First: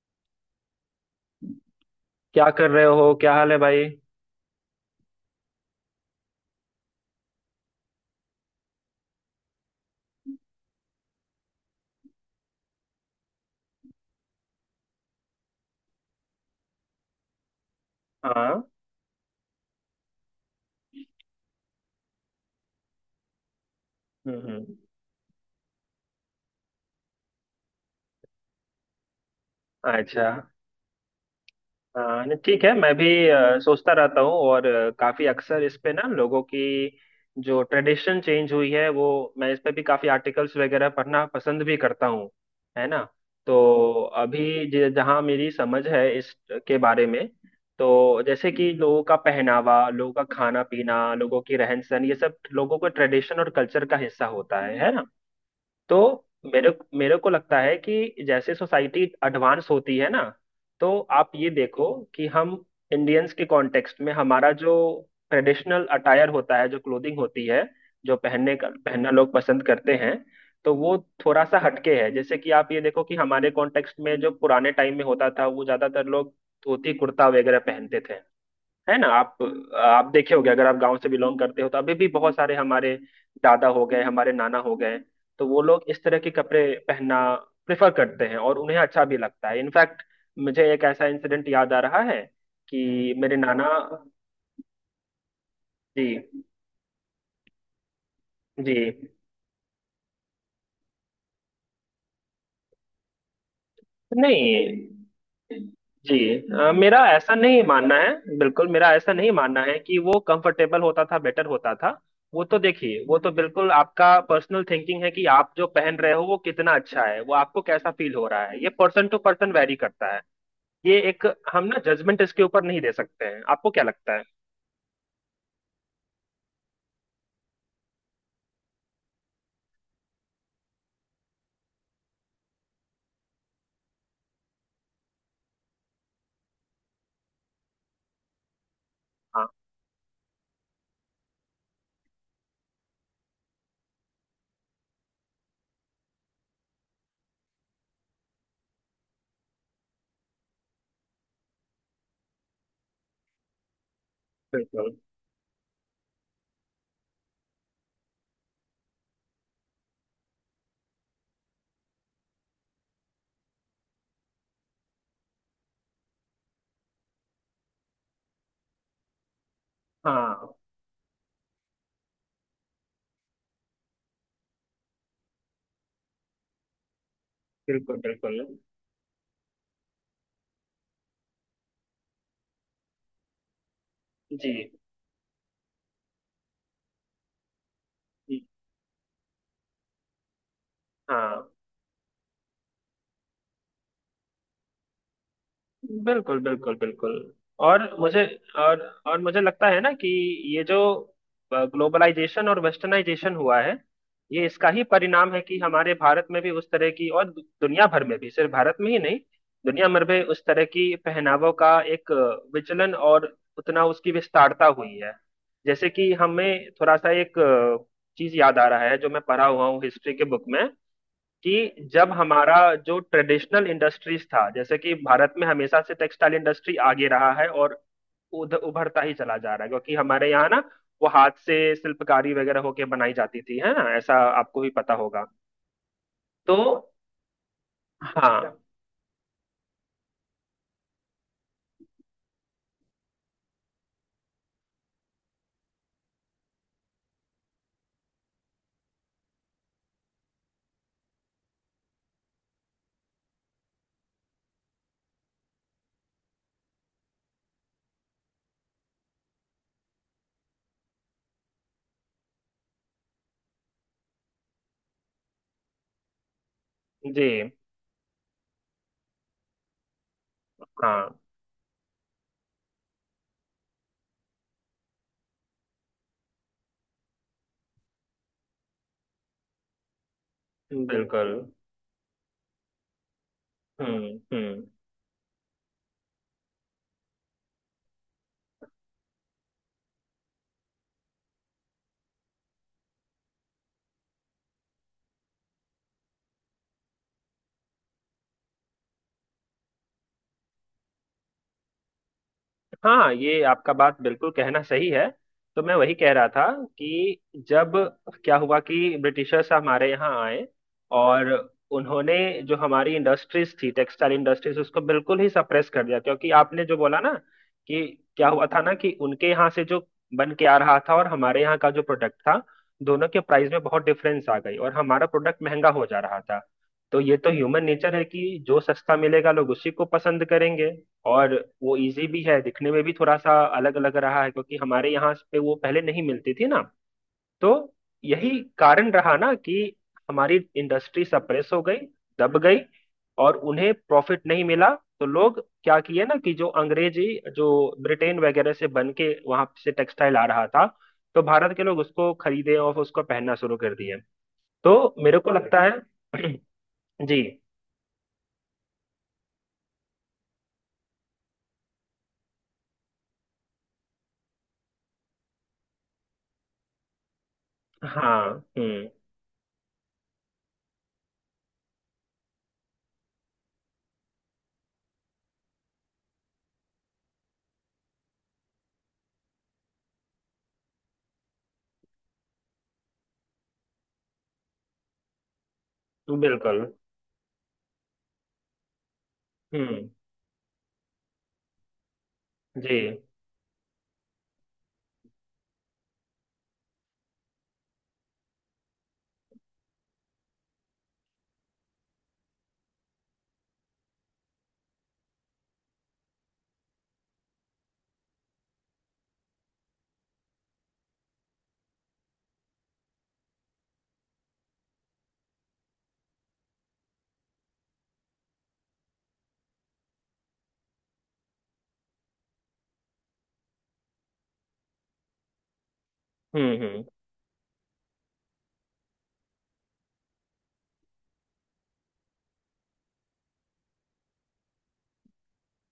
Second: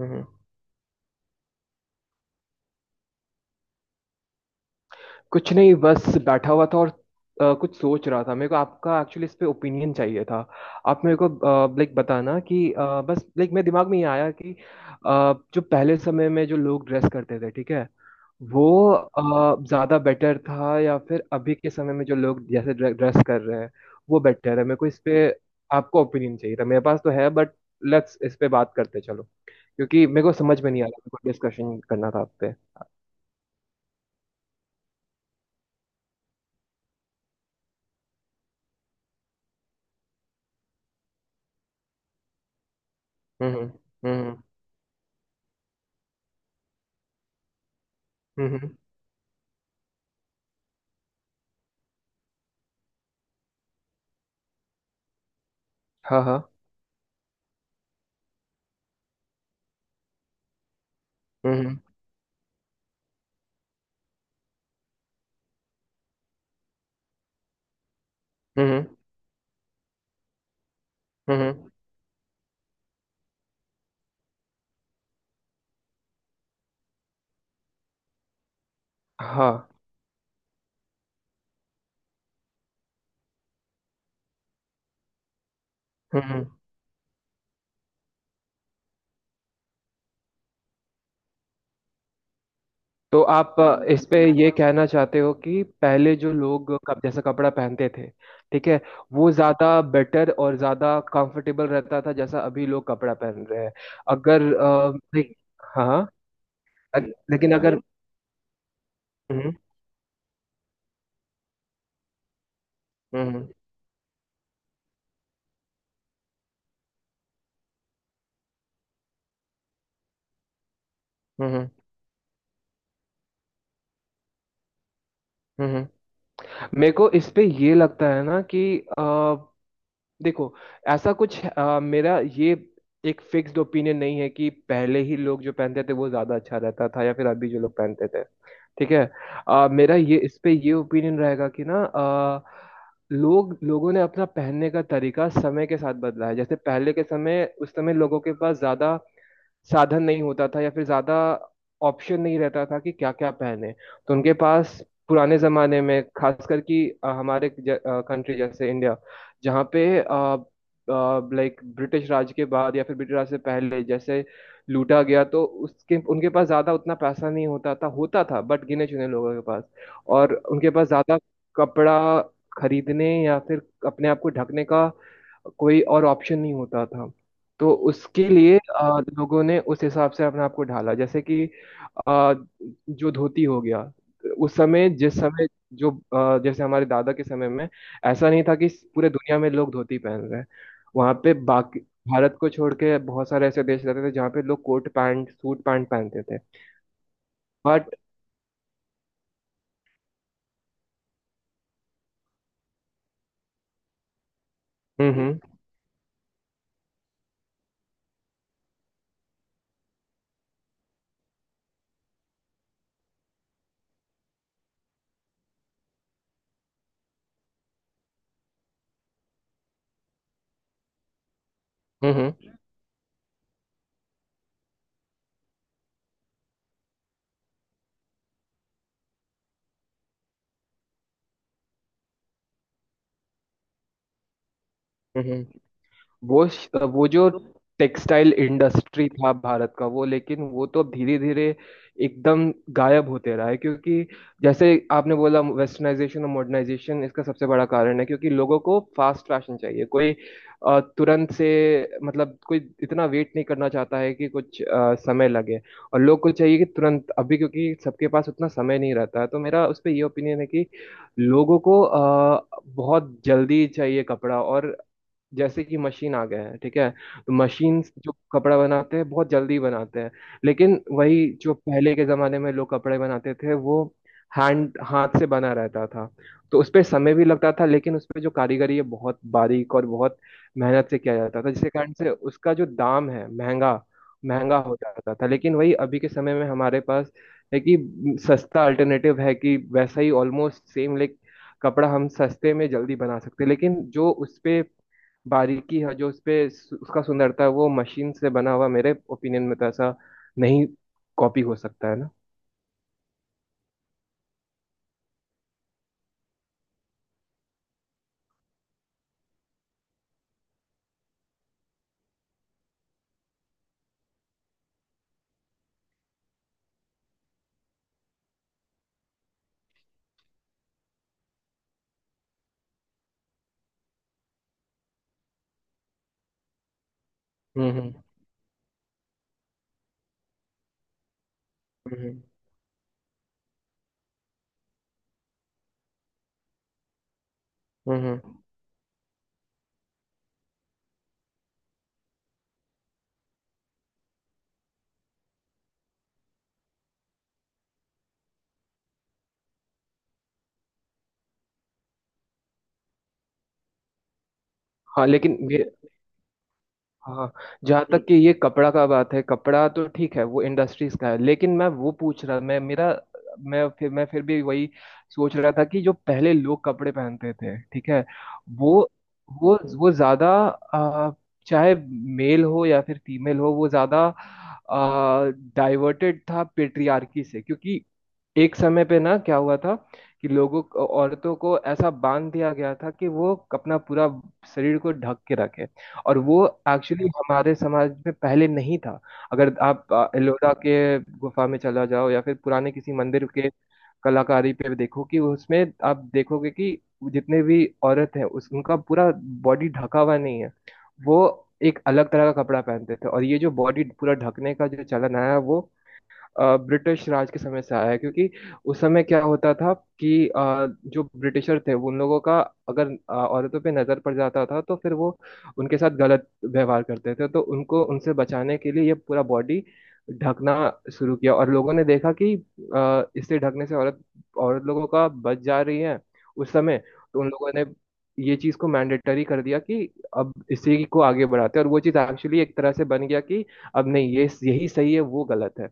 हम्म। क्या कर रहे हो? क्या हाल है भाई? कुछ नहीं बस बैठा हुआ था और कुछ सोच रहा था। मेरे को आपका एक्चुअली इस पे ओपिनियन चाहिए था। आप मेरे को लाइक बताना कि बस लाइक मेरे दिमाग में ये आया कि जो पहले समय में जो लोग ड्रेस करते थे ठीक है। हाँ। वो ज्यादा बेटर था या फिर अभी के समय में जो लोग जैसे ड्रेस कर रहे हैं वो हम्म, बेटर है। हम्म। मेरे को इस पे आपको ओपिनियन चाहिए था। मेरे पास तो है बट लेट्स इस पे बात करते चलो, क्योंकि मेरे अच्छा। को समझ में नहीं आ रहा। मेरे को डिस्कशन करना था हाँ, आप नहीं, पे। ठीक है। मैं भी सोचता रहता हूँ और काफी अक्सर इस पे ना लोगों की जो ट्रेडिशन चेंज हुई है वो मैं इस पे भी काफी आर्टिकल्स वगैरह पढ़ना पसंद भी करता हूँ, है ना। हम्म तो हम्म हम्म। अभी जहाँ मेरी समझ है इस के बारे में। तो जैसे हम्म। कि लोगों का पहनावा, लोगों का खाना पीना, लोगों की रहन सहन, ये सब लोगों के ट्रेडिशन और कल्चर का हिस्सा होता है ना। तो हाँ हाँ। मेरे मेरे को लगता है कि जैसे सोसाइटी एडवांस होती है ना, तो आप ये हम्म देखो कि हम इंडियंस के कॉन्टेक्स्ट में हमारा जो ट्रेडिशनल अटायर होता है, जो क्लोथिंग होती है, जो पहनने का हम्म पहनना लोग पसंद करते हैं, तो वो थोड़ा सा हम्म। हटके है। जैसे कि आप ये देखो कि हमारे कॉन्टेक्स्ट में जो पुराने टाइम में होता था, वो ज्यादातर लोग धोती कुर्ता वगैरह पहनते थे, है ना। आप हाँ। आप देखे होंगे, अगर आप गांव से बिलोंग करते हो तो अभी भी बहुत सारे हमारे दादा हो गए, हमारे नाना हो गए, तो वो लोग इस तरह के हम्म। कपड़े पहनना प्रेफर करते हैं और उन्हें अच्छा भी लगता है। इनफैक्ट मुझे एक ऐसा इंसिडेंट याद आ रहा है कि तो मेरे आप नाना। इस पे ये कहना चाहते हो कि पहले जो जी। लोग जैसा कपड़ा पहनते थे ठीक जी। है। वो ज्यादा बेटर और ज्यादा कंफर्टेबल रहता था जैसा अभी लोग कपड़ा पहन रहे हैं। अगर नहीं। नहीं, हाँ। जी। मेरा ऐसा लेकिन नहीं अगर। मानना है, बिल्कुल मेरा ऐसा नहीं हम्म मानना है कि वो कंफर्टेबल होता था, बेटर होता था। वो तो देखिए, वो तो हम्म बिल्कुल आपका पर्सनल थिंकिंग है कि आप जो पहन रहे हो वो कितना अच्छा है, वो आपको कैसा फील हो रहा है, ये पर्सन टू पर्सन वेरी करता है। ये एक। हम हम्म ना जजमेंट इसके ऊपर नहीं दे सकते हैं। आपको क्या लगता है? हम्म। हम्म। मेरे को इस पे ये लगता है ना कि अ, देखो। ऐसा कुछ मेरा ये एक फिक्स्ड ओपिनियन नहीं है कि पहले ही लोग जो पहनते थे वो ज्यादा अच्छा रहता था या फिर अभी जो लोग पहनते थे, ठीक है। हाँ। मेरा ये इस पे ये ओपिनियन रहेगा कि ना लोग लोगों ने अपना पहनने का तरीका समय के साथ बदला है। जैसे पहले के समय उस समय लोगों के पास ज्यादा साधन नहीं होता था या फिर ज्यादा ऑप्शन नहीं रहता था कि क्या क्या पहने। तो उनके पास बिल्कुल। पुराने जमाने में खासकर कि हमारे कंट्री जैसे इंडिया जहाँ पे लाइक ब्रिटिश राज के बाद या फिर ब्रिटिश राज से पहले जैसे लूटा गया, तो उसके उनके पास ज्यादा उतना पैसा नहीं होता था, होता था बट गिने चुने लोगों के पास। और हाँ। उनके पास ज्यादा कपड़ा खरीदने या फिर अपने आप को ढकने का कोई और ऑप्शन नहीं होता था। तो बिल्कुल उसके बिल्कुल। लिए लोगों ने उस हिसाब से अपने आप को ढाला। जैसे कि अ, जो धोती हो गया जी। उस समय जिस समय जो जैसे हमारे दादा के समय में ऐसा नहीं जी, था कि पूरे दुनिया में लोग धोती पहन रहे हैं। वहाँ पे हाँ। बाकी भारत को छोड़ के बहुत सारे ऐसे देश रहते थे जहाँ पे लोग कोट पैंट सूट पैंट पहनते बिल्कुल थे बिल्कुल बिल्कुल। और बट। मुझे। और और मुझे लगता है ना कि ये जो ग्लोबलाइजेशन और वेस्टर्नाइजेशन हुआ है, ये इसका ही परिणाम है हम्म। कि हमारे भारत में भी उस तरह की और दुनिया भर में भी, सिर्फ भारत में ही नहीं, दुनिया भर में उस तरह की पहनावों का एक विचलन और उतना उसकी विस्तारता हुई है। जैसे कि हमें थोड़ा सा एक चीज याद आ रहा है जो मैं पढ़ा हुआ हूँ हिस्ट्री के बुक में, कि जब हम्म हमारा जो ट्रेडिशनल इंडस्ट्रीज था, जैसे कि भारत में हमेशा से टेक्सटाइल इंडस्ट्री आगे रहा है और उभरता ही चला जा रहा है, क्योंकि हमारे यहाँ ना वो हाथ से शिल्पकारी वगैरह होके बनाई जाती थी, है ना, ऐसा आपको भी पता होगा। हम्म। वो तो श- वो जो टेक्सटाइल हाँ। इंडस्ट्री था भारत का वो, लेकिन वो तो धीरे धीरे एकदम गायब होते रहा है। क्योंकि जैसे आपने बोला वेस्टर्नाइजेशन और मॉडर्नाइजेशन इसका सबसे बड़ा कारण है, क्योंकि लोगों को फास्ट फैशन चाहिए। कोई तुरंत से मतलब कोई इतना वेट नहीं करना चाहता है कि कुछ समय लगे। और लोग को चाहिए कि तुरंत अभी, क्योंकि सबके पास उतना समय नहीं रहता है। तो मेरा उस पर ये ओपिनियन है कि लोगों को बहुत जल्दी चाहिए कपड़ा। और जैसे कि मशीन आ गया है, ठीक है। जी। तो मशीन जो कपड़ा बनाते हैं बहुत जल्दी बनाते हैं। लेकिन हाँ। वही जो पहले के जमाने में लोग कपड़े बनाते थे वो हैंड हाथ से बना रहता था। तो उस पे समय भी लगता था, लेकिन उस पे जो कारीगरी है बहुत बारीक और बहुत मेहनत से किया बिल्कुल। जाता था, जिसके कारण से उसका जो दाम है महंगा हम्म, महंगा हम्म। हो जाता था। लेकिन वही अभी के समय में हमारे पास है कि सस्ता अल्टरनेटिव है कि वैसा ही ऑलमोस्ट सेम लाइक कपड़ा हम सस्ते में जल्दी बना सकते हैं। लेकिन जो उस पे बारीकी है जो उस पे उसका सुंदरता है वो मशीन से बना हुआ मेरे ओपिनियन में तो ऐसा नहीं कॉपी हो सकता है ना। हाँ, ये आपका बात बिल्कुल कहना सही है। तो मैं वही कह रहा था कि जब, क्या हुआ कि ब्रिटिशर्स हमारे यहाँ आए, और उन्होंने जो हमारी इंडस्ट्रीज थी, टेक्सटाइल इंडस्ट्रीज, उसको बिल्कुल ही सप्रेस कर दिया। क्योंकि आपने जो बोला ना कि क्या हुआ था ना कि उनके यहाँ से जो बन के आ रहा था और हमारे यहाँ का जो प्रोडक्ट था, दोनों के प्राइस में बहुत डिफरेंस आ गई और हमारा प्रोडक्ट महंगा हो जा रहा था। तो ये तो ह्यूमन हम्म। नेचर है कि जो सस्ता मिलेगा लोग उसी को पसंद करेंगे, और वो इजी हम्म भी है, दिखने में भी थोड़ा सा अलग अलग रहा है क्योंकि हमारे यहाँ पे वो पहले नहीं मिलती थी ना। तो हम्म। हम्म। यही कारण रहा ना कि हमारी इंडस्ट्री सप्रेस हो गई, दब गई, और उन्हें प्रॉफिट नहीं मिला। तो लोग क्या किए ना कि जो अंग्रेजी, जो ब्रिटेन वगैरह से बन के वहां से टेक्सटाइल आ रहा था, तो भारत के लोग उसको खरीदे और उसको पहनना शुरू कर दिए। तो हाँ। मेरे को लेकिन ये लगता है। जी। हाँ जहाँ तक कि ये कपड़ा का बात है। कपड़ा तो ठीक है, वो इंडस्ट्रीज का है, लेकिन मैं वो पूछ रहा, मैं मेरा, मैं फिर भी वही सोच रहा था कि जो पहले लोग कपड़े पहनते थे, ठीक है। हाँ। वो हम्म। वो ज्यादा आ, चाहे मेल हो या फिर फीमेल हो, वो ज्यादा डाइवर्टेड था पेट्रियार्की से। क्योंकि एक समय पे ना क्या हुआ था कि लोगों को औरतों को ऐसा बांध दिया गया था कि वो अपना पूरा शरीर को ढक के रखे। और वो बिल्कुल। एक्चुअली हमारे समाज में पहले नहीं था। अगर हम्म। आप एलोरा के गुफा में चला जाओ या फिर पुराने जी। किसी मंदिर के कलाकारी पे देखो कि उसमें आप देखोगे कि जितने भी औरत हैं उस उनका पूरा बॉडी ढका हुआ नहीं है। वो एक अलग तरह का कपड़ा पहनते थे। और ये जो बॉडी पूरा ढकने का जो चलन आया है वो ब्रिटिश राज के समय से आया है। क्योंकि उस समय क्या होता था कि जो ब्रिटिशर थे उन लोगों का अगर औरतों पे नजर पड़ जाता था तो फिर वो उनके साथ गलत व्यवहार करते थे। तो उनको उनसे बचाने के लिए ये पूरा बॉडी ढकना शुरू किया। और लोगों ने देखा कि इससे ढकने से औरत औरत लोगों का बच जा रही है हम्म, उस समय। हम्म। तो उन लोगों ने ये चीज को मैंडेटरी कर दिया कि अब इसी को आगे बढ़ाते हैं। और वो चीज एक्चुअली एक तरह से बन गया कि अब नहीं, ये यही सही है वो गलत है।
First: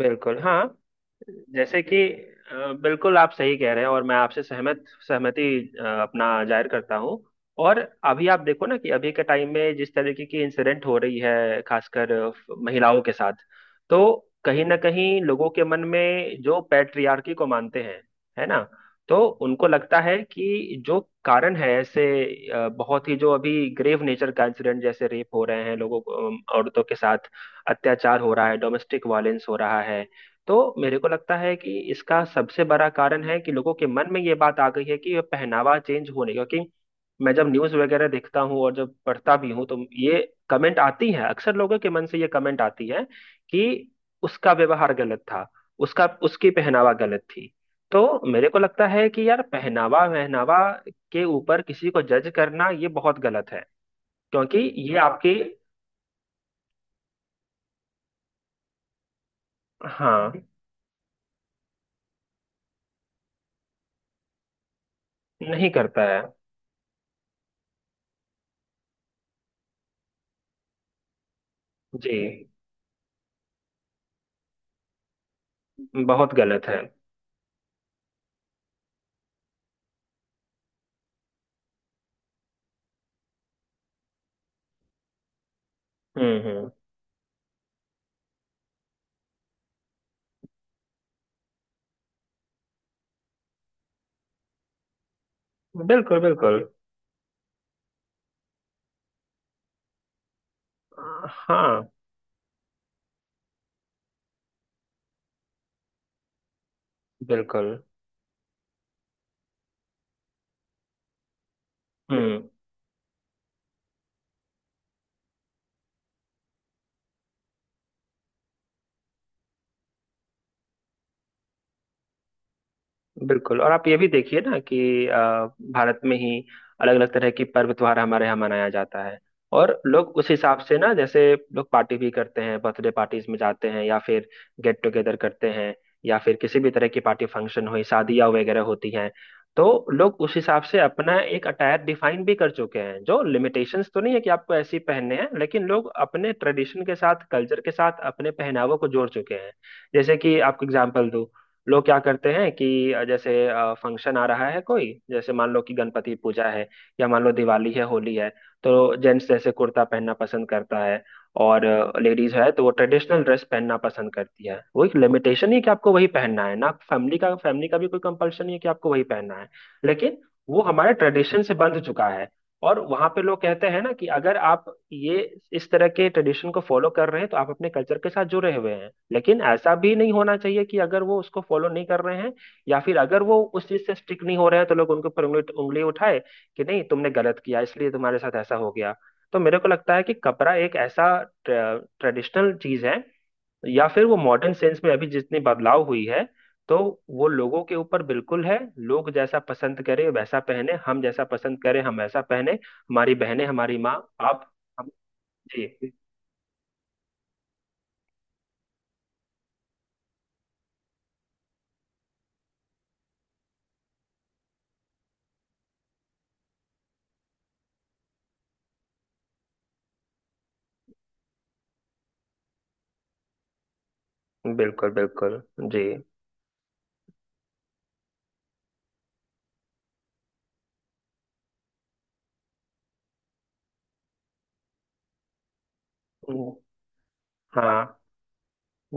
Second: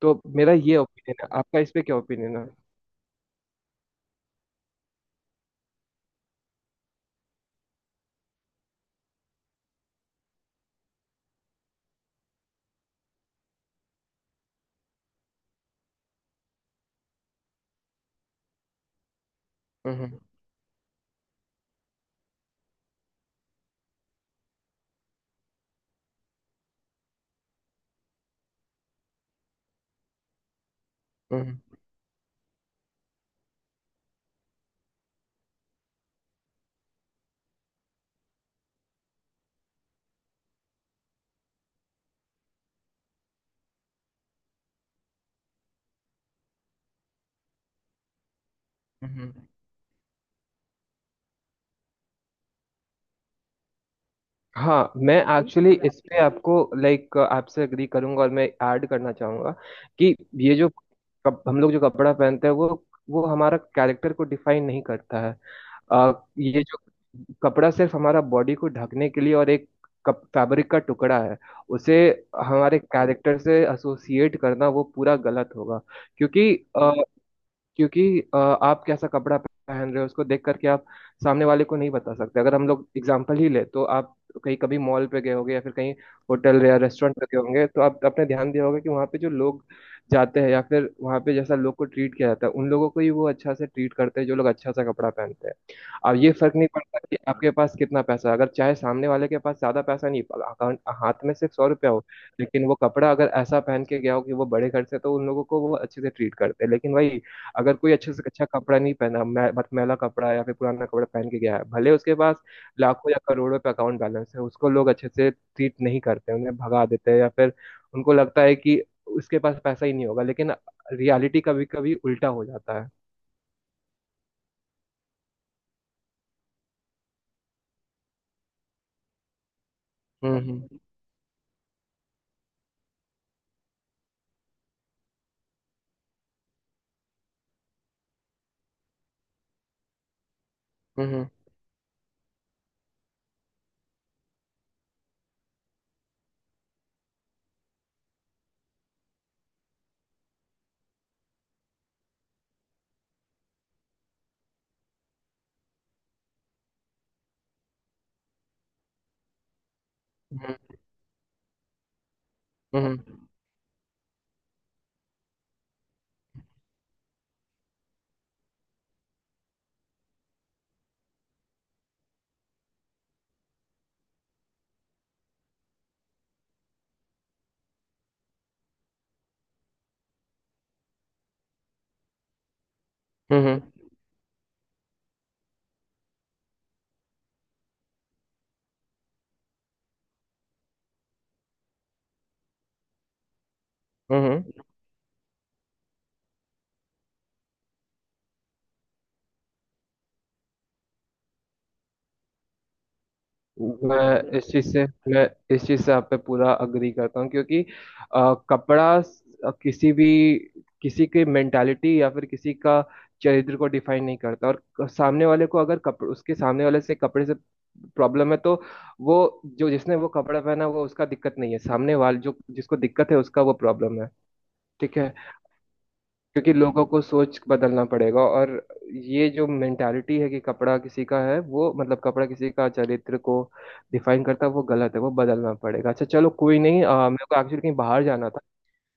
तो मेरा हाँ। ये ओपिनियन है, आपका इस जैसे पे कि क्या ओपिनियन है? बिल्कुल आप सही कह रहे हैं और मैं आपसे सहमत, सहमति अपना जाहिर करता हूँ। और अभी आप देखो ना कि अभी के टाइम में जिस तरीके की इंसिडेंट हो रही है, खासकर महिलाओं के साथ, तो कहीं ना कहीं लोगों के मन में जो पैट्रियार्की को मानते हैं, है ना, तो उनको लगता है हम्म कि जो कारण है ऐसे, बहुत ही जो अभी ग्रेव नेचर का इंसिडेंट जैसे रेप हो रहे हैं लोगों को, औरतों के साथ अत्याचार हो रहा है, डोमेस्टिक वायलेंस हो रहा है। तो मेरे को लगता है हम्म। कि इसका सबसे बड़ा कारण है कि लोगों के मन में ये बात आ गई है कि पहनावा चेंज होने का, क्योंकि मैं जब न्यूज वगैरह देखता हूँ और जब पढ़ता भी हूँ, तो ये कमेंट आती है, अक्सर लोगों के मन से ये कमेंट आती है कि उसका व्यवहार गलत था, उसका उसकी पहनावा गलत थी। तो मेरे को लगता है कि हम्म। यार पहनावा वहनावा के ऊपर किसी को जज करना ये बहुत गलत है, क्योंकि हाँ, ये मैं आपकी। एक्चुअली इस पे आपको लाइक आपसे अग्री करूंगा और मैं ऐड करना चाहूंगा कि हाँ। ये जो हम लोग जो कपड़ा पहनते हैं वो हमारा कैरेक्टर को डिफाइन नहीं करता है। नहीं करता है। ये जो कपड़ा सिर्फ हमारा बॉडी को ढकने के लिए और एक कप फैब्रिक का टुकड़ा है। उसे जी। हमारे कैरेक्टर से एसोसिएट करना वो पूरा गलत होगा, बहुत क्योंकि गलत है। अ, क्योंकि आप कैसा कपड़ा पहन रहे हो उसको देख करके आप सामने वाले को नहीं बता सकते। अगर हम लोग एग्जाम्पल ही ले तो आप कहीं कभी मॉल पे गए होंगे या फिर कहीं हम्म, होटल हम्म। या रेस्टोरेंट पे गए होंगे, तो आप आपने ध्यान दिया होगा कि वहाँ पे जो लोग जाते हैं या फिर वहाँ पे जैसा लोग को ट्रीट किया जाता है, उन लोगों को ही वो अच्छा से ट्रीट करते हैं जो लोग अच्छा सा कपड़ा पहनते हैं। अब बिल्कुल ये फर्क बिल्कुल। नहीं पड़ता कि आपके पास कितना पैसा है। अगर चाहे सामने वाले के पास ज्यादा पैसा नहीं, अकाउंट हाथ में सिर्फ सौ हाँ रुपया हो, लेकिन वो कपड़ा अगर ऐसा पहन के गया हो कि वो बड़े घर से, तो उन लोगों को वो अच्छे से ट्रीट करते हैं। लेकिन वही बिल्कुल। अगर कोई अच्छे से अच्छा कपड़ा नहीं पहना, मैं मैला कपड़ा या फिर पुराना कपड़ा पहन के गया है, भले उसके पास हम्म। लाखों या करोड़ों पे अकाउंट बैलेंस है, उसको लोग अच्छे से ट्रीट नहीं करते, उन्हें भगा देते हैं, या फिर उनको लगता है कि उसके पास पैसा ही नहीं होगा, लेकिन रियलिटी कभी कभी उल्टा हो जाता है। बिल्कुल। और आप ये भी देखिए ना कि अ, भारत में ही अलग अलग तरह की पर्व त्योहार हमारे यहाँ मनाया जाता है, और लोग उस हिसाब हम्म से ना जैसे लोग पार्टी भी करते हैं, बर्थडे पार्टीज में जाते हैं, या फिर गेट टुगेदर करते हैं, या फिर किसी भी तरह की पार्टी फंक्शन हुई, शादियाँ वगैरह होती हैं, तो लोग उस हिसाब से अपना हम्म। एक अटायर डिफाइन भी कर चुके हैं। जो लिमिटेशंस तो नहीं है कि आपको ऐसे ही पहनने हैं, लेकिन लोग अपने ट्रेडिशन के साथ, कल्चर के साथ अपने पहनावों को जोड़ चुके हैं। जैसे कि आपको एग्जाम्पल दूं, लोग क्या करते हैं कि जैसे फंक्शन आ रहा है कोई, जैसे मान लो कि गणपति पूजा है, या मान लो दिवाली है, होली है, तो जेंट्स जैसे कुर्ता पहनना पसंद हम्म करता है, और लेडीज है तो वो हम्म। ट्रेडिशनल ड्रेस पहनना पसंद करती है। वो एक लिमिटेशन नहीं है कि आपको वही पहनना है, ना फैमिली का भी कोई कंपल्शन नहीं है कि आपको वही पहनना है, लेकिन वो हमारे ट्रेडिशन से बंध चुका है। और वहां पे लोग कहते हैं ना कि अगर आप ये इस तरह के ट्रेडिशन को फॉलो कर रहे हैं तो आप अपने कल्चर के साथ जुड़े हुए हैं, लेकिन ऐसा भी नहीं होना चाहिए कि अगर वो उसको फॉलो नहीं कर रहे हैं या फिर अगर वो हम्म। उस चीज से स्टिक नहीं हो रहे हैं तो लोग उनके ऊपर उंगली उंगली उठाए कि नहीं, तुमने गलत किया इसलिए तुम्हारे साथ ऐसा हो गया। तो मेरे को लगता है कि कपड़ा एक ऐसा ट्रेडिशनल चीज है, या फिर वो हम्म। Modern hmm. सेंस में अभी जितनी बदलाव हुई है, तो वो लोगों के ऊपर बिल्कुल है। लोग जैसा पसंद करें वैसा पहने, हम जैसा पसंद करें हम वैसा पहने, हमारी बहनें, हमारी माँ, मैं इस आप, चीज से हम। मैं इस चीज जी। से आप पे पूरा अग्री करता हूँ। क्योंकि कपड़ा किसी भी किसी की मेंटालिटी या फिर किसी का चरित्र को डिफाइन नहीं करता। और सामने वाले को अगर कपड़ उसके सामने वाले से कपड़े से प्रॉब्लम है, तो वो जो जिसने वो कपड़ा पहना वो उसका दिक्कत नहीं है, सामने वाले जो जिसको दिक्कत है उसका वो प्रॉब्लम है। बिल्कुल ठीक है। बिल्कुल। जी। क्योंकि लोगों को सोच बदलना पड़ेगा। और ये जो मेंटालिटी है कि कपड़ा किसी का है वो, मतलब कपड़ा किसी का चरित्र को डिफाइन करता है, वो गलत है, वो बदलना पड़ेगा। अच्छा चलो कोई नहीं, मेरे को एक्चुअली कहीं हाँ। बाहर जाना था।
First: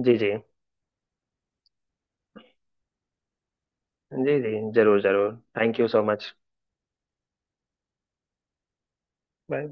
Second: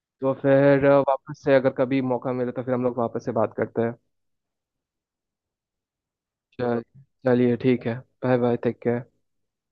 जी जी। तो फिर वापस से अगर कभी मौका मिले तो फिर हम लोग वापस से बात करते हैं। जी जी जरूर जरूर थैंक यू सो मच। चल- चलिए ठीक है। Bye bye, take care. Bye.